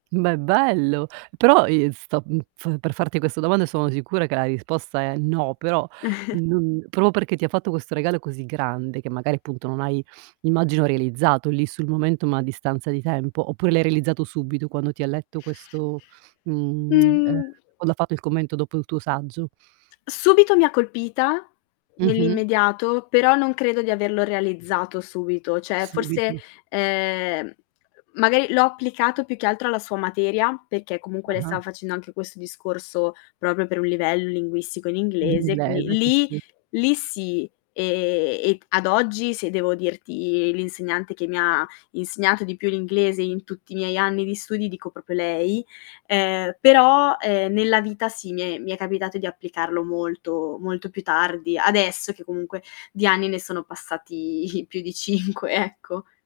Ma è bello. Però i sto, mhmm, f per farti questa domanda, e sono sicura che la risposta è "no", però non proprio perché ti ha fatto questo regalo così grande, che magari, appunto, non hai immagino realizzato lì sul momento, ma a distanza di tempo, oppure l'hai realizzato subito, quando ti ha letto questo, mhmm ehm Mh. quando ha fatto il commento dopo il tuo saggio? Subito mi ha colpita, Mh-mh. nell'immediato, però non credo di averlo realizzato subito, cioè forse, Subito. ehm, magari l'ho applicato più che altro alla sua materia perché comunque lei Ah-ah. stava facendo anche questo discorso proprio per un livello linguistico in Di in inglese, quindi breve che lì sì. lì sì, ehm, e ad oggi se devo dirti l'insegnante che mi ha insegnato di più l'inglese in tutti i miei anni di studi, dico proprio lei. Ehm, però, uhm, nella vita sì mi è mi è capitato di applicarlo molto, molto più tardi, adesso che comunque di anni ne sono passati più di 5 ecco.